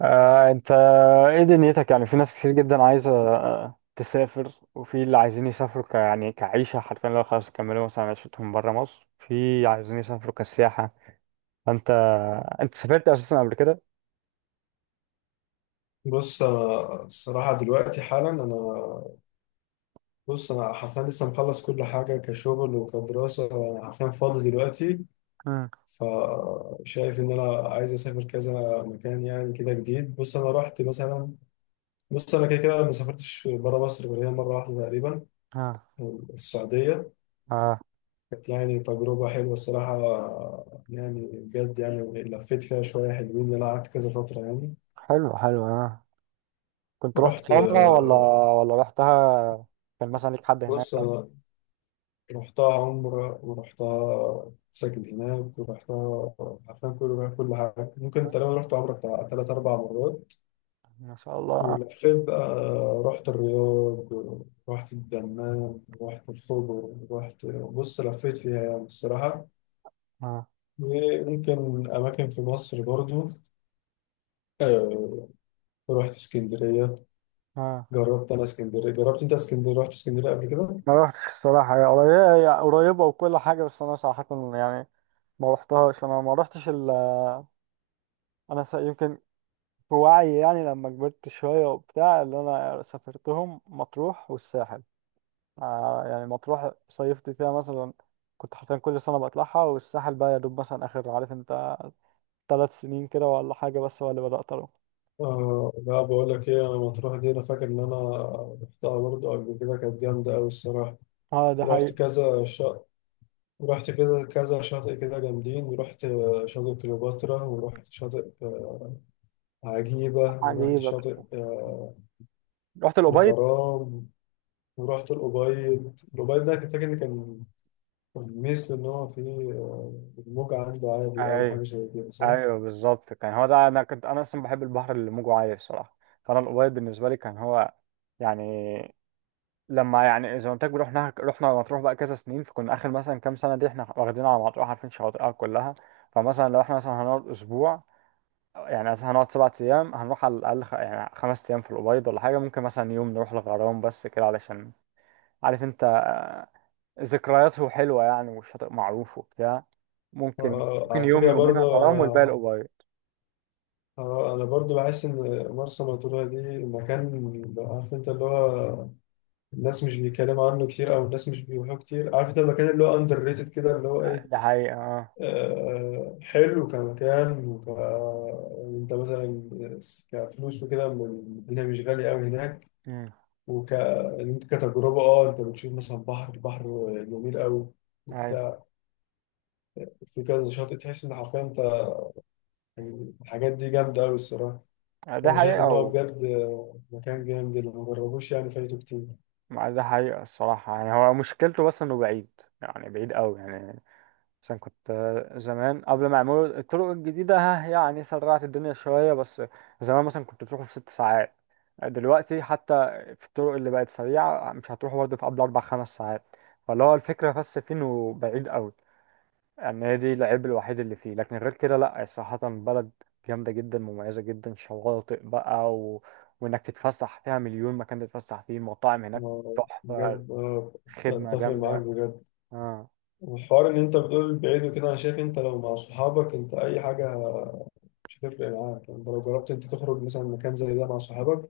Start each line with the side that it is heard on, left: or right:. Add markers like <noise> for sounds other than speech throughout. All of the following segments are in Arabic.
right: انت ايه دنيتك، يعني في ناس كتير جدا عايزة تسافر، وفي اللي عايزين يسافروا ك... يعني كعيشة حرفيا لو خلاص كملوا مثلا عيشتهم برا مصر، في عايزين يسافروا كسياحة. انت انت سافرت اساسا قبل كده؟
left: بص، الصراحة دلوقتي حالا أنا. بص، أنا حرفيا لسه مخلص كل حاجة كشغل وكدراسة. أنا حرفيا فاضي دلوقتي.
right: امم
left: فشايف إن أنا عايز أسافر كذا مكان يعني كده جديد. بص، أنا رحت مثلا. بص، أنا كده كده ما سافرتش برا مصر غير هي مرة واحدة تقريبا،
right: اه.
left: السعودية.
right: اه،
left: كانت يعني تجربة حلوة الصراحة، يعني بجد يعني لفيت فيها شوية حلوين، إن أنا قعدت كذا فترة يعني.
right: حلو حلو اه. كنت
left: رحت.
right: رحت عمرة ولا ولا رحتها؟ كان مثلا ليك حد هناك
left: بص،
right: او
left: أنا رحتها عمرة ورحتها ساكن هناك ورحتها، عارفين كل حاجة ممكن،
right: كده؟
left: تقريبا رحت عمرة بتاع تلات أربع مرات.
right: ما شاء الله اه.
left: ولفيت بقى، رحت الرياض، رحت الدمام، رحت الخبر، رحت، بص، لفيت فيها يعني الصراحة.
right: اه
left: وممكن أماكن في مصر برضو. آه، رحت اسكندرية.
right: اه.
left: جربت أنا اسكندرية، جربت أنت اسكندرية، رحت اسكندرية قبل كده؟
right: ما رحتش الصراحة، هي قريبة هي قريبة وكل حاجة، بس أنا صراحة يعني ما رحتهاش. أنا ما رحتش ال... أنا س... يمكن بوعي يعني لما كبرت شوية وبتاع، اللي أنا سافرتهم مطروح والساحل. آه يعني مطروح صيفت فيها مثلا، كنت حرفيا كل سنة بطلعها، والساحل بقى يا دوب مثلا آخر عارف أنت 3 سنين كده ولا حاجة بس هو اللي بدأت أروح.
left: آه لا، بقول لك ايه، انا مطروح دي انا فاكر ان انا رحتها برضه قبل كده، كانت جامده قوي الصراحه.
right: اه ده
left: رحت
right: حقيقي.
left: كذا شاطئ، رحت كده كذا شاطئ كده جامدين، رحت شاطئ كليوباترا، ورحت شاطئ عجيبه، ورحت
right: عجيب
left: شاطئ
right: أكتر. <laughs> رحت الأبيض.
left: الغرام. ورحت الأبيض. الأبيض ده كنت فاكر إن كان، كان ميزته إن هو فيه الموج عنده عالي أو حاجة
right: ايوه
left: زي كده، صح؟
right: ايوه بالظبط، كان هو ده. انا كنت انا اصلا بحب البحر اللي موجه عالي الصراحه، فانا الابيض بالنسبه لي كان هو يعني، لما يعني زي ما قلت لك، رحنا مطروح بقى كذا سنين، فكنا اخر مثلا كام سنه دي احنا واخدين على مطروح، عارفين شواطئها كلها. فمثلا لو احنا مثلا هنقعد اسبوع، يعني مثلا هنقعد 7 ايام، هنروح على الاقل خ... يعني 5 ايام في الابيض ولا حاجه، ممكن مثلا يوم نروح الغرام بس كده، علشان عارف انت ذكرياته حلوه يعني، والشاطئ معروف وبتاع. ممكن ممكن
left: على
right: يوم
left: فكرة
right: يومين
left: برضه
right: الغرام والباقي
left: أنا،
right: الأوبايد.
left: اه انا برضو بحس ان مرسى مطروح دي مكان، عارف انت اللي هو الناس مش بيتكلموا عنه كتير او الناس مش بيروحوا كتير، عارف انت المكان اللي هو اندر ريتد كده اللي هو ايه.
right: ده حقيقة اه.
left: آه حلو كمكان، وك يعني انت مثلا كفلوس وكده الدنيا مش غالية قوي هناك.
right: أمم،
left: وك إن انت كتجربة اه انت بتشوف مثلا بحر جميل قوي
right: أيوة.
left: وبتاع. في كذا شاطئ، تحس ان حرفيا انت يعني الحاجات دي جامدة قوي الصراحة.
right: ده
left: فأنا شايف
right: حقيقة
left: إن هو
right: و...
left: بجد مكان جامد، اللي ما جربوش يعني فايته كتير.
right: ده حقيقة الصراحة، يعني هو مشكلته بس إنه بعيد، يعني بعيد أوي يعني. عشان كنت زمان قبل ما يعملوا الطرق الجديدة ها، يعني سرعت الدنيا شوية، بس زمان مثلا كنت بتروحوا في 6 ساعات. دلوقتي حتى في الطرق اللي بقت سريعة مش هتروحوا برضه في قبل 4 خمس ساعات. فاللي هو الفكرة بس فين، وبعيد أوي يعني، هي دي العيب الوحيد اللي فيه. لكن غير كده لأ، صراحة بلد جامدة جدا، مميزة جدا، شواطئ بقى و... وإنك تتفسح فيها مليون مكان تتفسح فيه، مطاعم هناك
left: ما-
right: تحفة،
left: بجد،
right: خدمة
left: أتفق معاك
right: جامدة.
left: بجد.
right: آه.
left: والحوار إن أنت بتقول بعيد وكده، أنا شايف أنت لو مع صحابك أنت أي حاجة مش هتفرق معاك، يعني أنت لو جربت أنت تخرج مثلا مكان زي ده مع صحابك،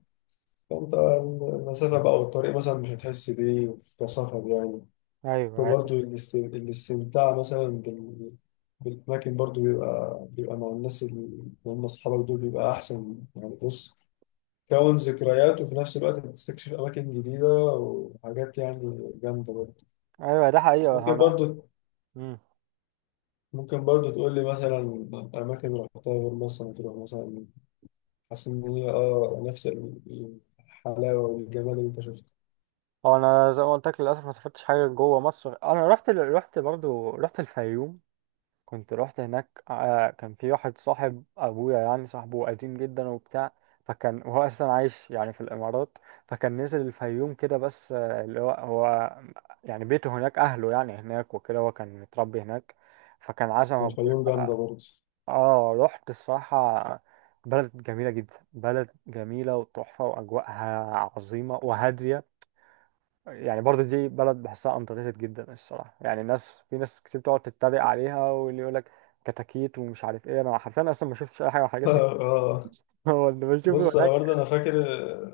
left: فأنت المسافة بقى والطريق مثلا مش هتحس بيه في كصفر يعني.
right: أيوه أيوه
left: وبرضه الاستمتاع مثلا بالأماكن برضه بيبقى مع الناس اللي هم أصحابك دول، بيبقى أحسن يعني. بص، تكون ذكريات وفي نفس الوقت بتستكشف أماكن جديدة وحاجات يعني جامدة برضه.
right: أيوه ده حقيقة.
left: ممكن
right: أنا،
left: برضه، ممكن برضه تقول لي مثلا أماكن رحتها غير مصر مطروح مثلا، حاسس إن هي آه نفس الحلاوة والجمال اللي أنت شفته.
right: هو انا زي ما قلت لك للاسف ما سافرتش حاجه جوه مصر. انا رحت برضو، رحت الفيوم. كنت رحت هناك كان في واحد صاحب ابويا، يعني صاحبه قديم جدا وبتاع. فكان <laughs> وهو اساسا عايش يعني في الامارات، فكان نزل الفيوم كده بس اللي هو هو يعني بيته هناك، اهله يعني هناك وكده، هو كان متربي هناك، فكان عزم ابويا.
left: والفيوم جامدة برضه.
right: اه رحت الصراحه، بلد جميله جدا، بلد جميله وتحفه، واجواءها عظيمه وهاديه. يعني برضه دي بلد بحسها underrated جدا الصراحة، يعني ناس، في ناس كتير بتقعد تتريق عليها، واللي يقول لك كتاكيت ومش عارف ايه، انا حرفيا اصلا ما شفتش اي حاجة من
left: <laughs>
right: الحاجات دي.
left: آه.
right: <laughs> هو اللي بشوفه
left: بص، أنا
right: هناك.
left: برضه أنا فاكر،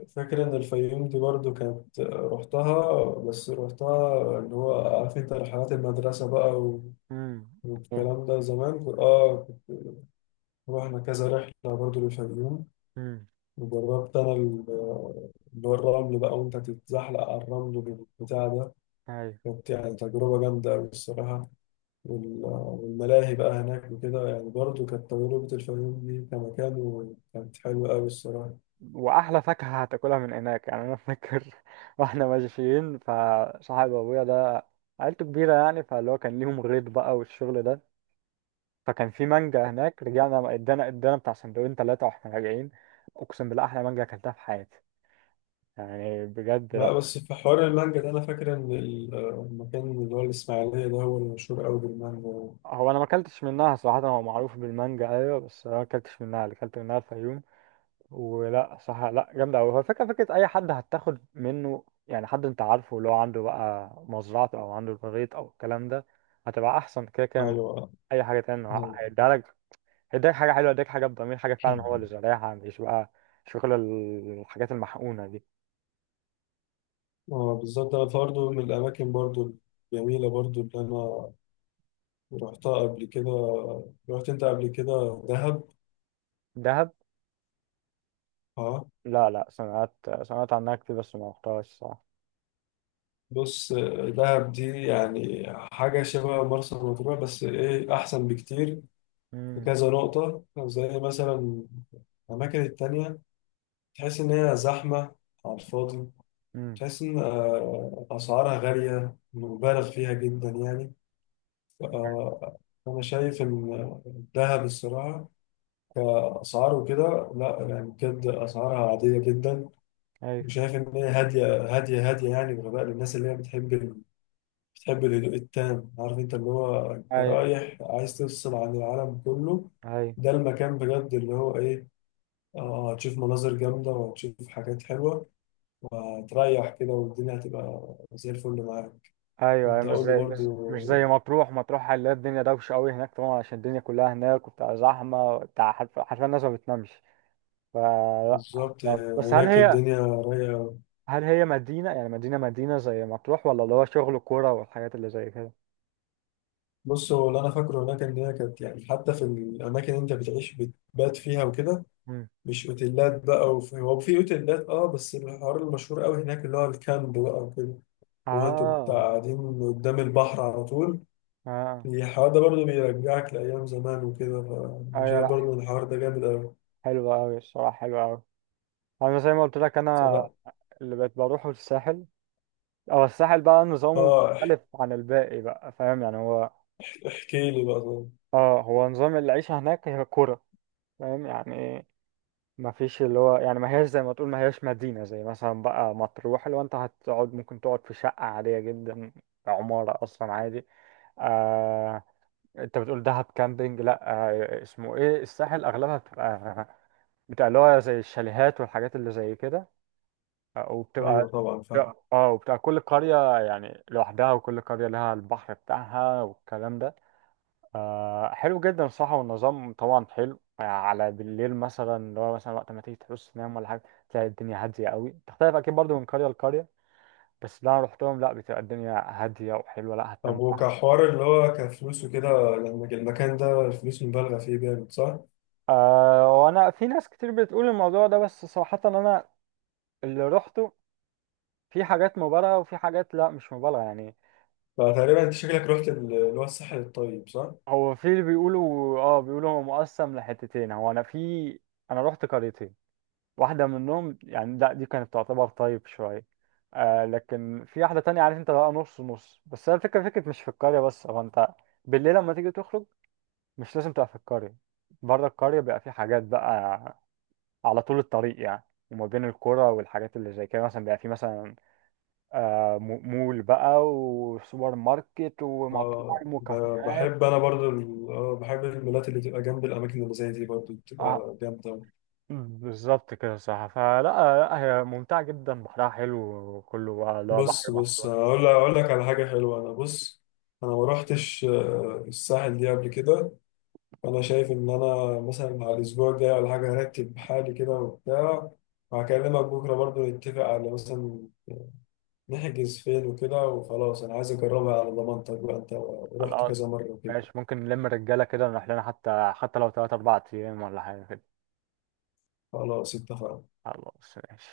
left: فاكر إن الفيوم دي برضه كانت رحتها، بس رحتها اللي هو عارف أنت رحلات المدرسة بقى
right: امم
left: والكلام ده زمان آه. رحنا كذا رحلة برضو للفيوم.
right: امم
left: وجربت أنا اللي هو الرمل بقى، وأنت تتزحلق على الرمل والبتاع ده،
right: ايوه.
left: كانت يعني تجربة جامدة أوي الصراحة. والملاهي بقى هناك وكده، يعني برضو كانت تجربة الفيوم دي كمكان، وكانت حلوة أوي الصراحة.
right: واحلى فاكهة هتاكلها من هناك، يعني انا فاكر <laughs> واحنا ماشيين، فصاحب ابويا ده عيلته كبيرة يعني، فاللي هو كان ليهم غيط بقى والشغل ده، فكان في مانجا هناك. رجعنا ادانا بتاع سندوتشين 3 واحنا راجعين، اقسم بالله احلى مانجا اكلتها في حياتي، يعني بجد
left: لا
right: لا.
left: بس في حوار المانجا ده أنا فاكر إن المكان اللي هو الإسماعيلية ده هو المشهور أوي بالمانجا.
right: هو انا ما اكلتش منها صراحه، هو معروف بالمانجا ايوه بس انا ما اكلتش منها، اللي اكلت منها الفيوم. ولا صح، لا جامده قوي. هو الفكره اي حد هتاخد منه، يعني حد انت عارفه اللي هو عنده بقى مزرعته، او عنده البغيط او الكلام ده، هتبقى احسن كده كده من
left: أيوه،
right: اي حاجه تانية. هو
left: أيوه.
right: هيديها لك، هيديك حاجه حلوه، هيديك حاجه بضمير، حاجه فعلا هو اللي
left: <laughs>
right: زارعها، مش بقى شغل الحاجات المحقونه دي.
left: اه بالظبط، انا برضه من الاماكن برضه الجميله برضه اللي انا رحتها قبل كده، رحت انت قبل كده دهب؟
right: دهب.
left: اه.
right: لا لا، سمعت، سمعت عنها كتير بس ما رحتهاش صح.
left: بص، دهب دي يعني حاجة شبه مرسى مطروح بس ايه، أحسن بكتير. في
right: امم
left: كذا نقطة زي مثلا الأماكن التانية، تحس إن هي زحمة على الفاضي،
right: امم
left: تحس إن أسعارها غالية مبالغ فيها جدا يعني. آه، أنا شايف إن دهب الصراحة كأسعار وكده لا، يعني بجد أسعارها عادية جدا.
right: ايوه
left: وشايف ان هي هاديه هاديه هاديه، يعني بغباء للناس اللي هي بتحب بتحب الهدوء التام، عارف انت اللي هو انت
right: ايوه.
left: رايح عايز تفصل عن العالم كله.
right: ايوه
left: ده المكان بجد اللي هو ايه، اه هتشوف مناظر جامده وهتشوف حاجات حلوه وهتريح كده، والدنيا هتبقى زي الفل معاك.
right: ايوه أيوة،
left: انت قول لي
right: مش
left: برضو.
right: زي مطروح. مطروح هنلاقي الدنيا دوشه قوي هناك طبعا، عشان الدنيا كلها هناك وبتاع، زحمه بتاع حرف- حرفيا الناس ما بتنامش، فلا.
left: بالظبط،
right: بس هل
left: هناك
right: هي،
left: الدنيا رايقه.
right: هل هي مدينه يعني، مدينه مدينه زي مطروح، ولا اللي هو شغل كوره والحاجات اللي زي كده؟
left: بص، هو اللي انا فاكره هناك ان هي كانت يعني حتى في الاماكن اللي انت بتعيش بتبات فيها وكده،
right: مم.
left: مش اوتيلات بقى، وفي هو في اوتيلات اه، بس الحوار المشهور قوي هناك اللي هو الكامب بقى وكده. هو انتوا بتاع
right: اه.
left: قاعدين قدام البحر على طول.
right: اه
left: الحوار ده برضه بيرجعك لأيام زمان وكده، فأنا
right: ايوه
left: شايف
right: لا،
left: برضه إن الحوار ده جامد أوي.
right: حلوه قوي الصراحه، حلوه قوي. انا زي ما قلت لك، انا
left: فلا،
right: اللي بقيت بروحه الساحل، او الساحل بقى نظامه
left: اه
right: مختلف عن الباقي بقى فاهم يعني. هو
left: احكي لي بقى طبعا.
right: اه، هو نظام العيشه هناك هي كوره فاهم يعني. ما فيش اللي هو، يعني ما هياش زي ما تقول، ما هياش مدينة زي مثلا بقى مطروح، اللي هو انت هتقعد ممكن تقعد في شقة عادية جدا، عمارة اصلا عادي. آه. انت بتقول دهب كامبينج، لا. آه اسمه ايه، الساحل اغلبها بتبقى، اللي هو زي الشاليهات والحاجات اللي زي كده،
left: أيوه
right: وبتبقى،
left: طبعا فاهم.
right: اه وبتبقى كل قرية يعني لوحدها، وكل قرية لها البحر بتاعها والكلام ده. آه حلو جدا صح. والنظام طبعا حلو على بالليل مثلا، اللي هو مثلا وقت ما تيجي تحس تنام ولا حاجة، تلاقي الدنيا هادية قوي. تختلف أكيد برضو من قرية لقرية، بس اللي أنا روحتهم لأ، بتبقى الدنيا هادية وحلوة، لأ
left: طب
right: هتنام براحتك.
left: وكحوار اللي هو كفلوس وكده، لما المكان ده الفلوس مبالغة فيه جامد، صح؟
right: آه. وأنا في ناس كتير بتقول الموضوع ده، بس صراحة أنا اللي روحته، في حاجات مبالغة وفي حاجات لأ مش مبالغة يعني.
left: فتقريبا أنت شكلك رحت اللي هو الساحل الطيب، صح؟
right: هو في اللي بيقولوا اه، بيقولوا هو مقسم لحتتين، هو أنا في، أنا روحت قريتين، واحدة منهم يعني لا دي كانت تعتبر طيب شوية، آه لكن في واحدة تانية عارف انت بقى نص نص. بس هي الفكرة، مش في القرية بس، هو انت بالليل لما تيجي تخرج مش لازم تبقى في القرية. بره القرية بيبقى في حاجات بقى على طول الطريق يعني، وما بين القرى والحاجات اللي زي كده مثلا بيبقى في مثلا مول بقى وسوبر ماركت
left: اه،
right: ومطاعم وكافيهات.
left: بحب انا برضو اه بحب المولات اللي تبقى جنب الاماكن اللي زي دي، برضو
right: آه
left: بتبقى جامده أوي.
right: بالظبط كده صح. فلا لا، هي ممتعة جدا، بحرها حلو، وكله بقى اللي هو بحر
left: بص، بص،
right: مفتوح.
left: اقول لك، اقول لك على حاجه حلوه. انا بص، انا ما روحتش الساحل دي قبل كده. فانا شايف ان انا مثلا على الاسبوع الجاي ولا حاجه هرتب حالي كده وبتاع، وهكلمك بكره برضو نتفق على مثلا نحجز فين وكده، وخلاص انا عايز اجربها على ضمانتك بقى، انت رحت كذا مره كده.
right: ماشي، ممكن نلم الرجالة كده ونروح لنا، حتى لو 3 أربع أيام ولا حاجة كده.
left: خلاص اتفقنا.
right: خلاص ماشي.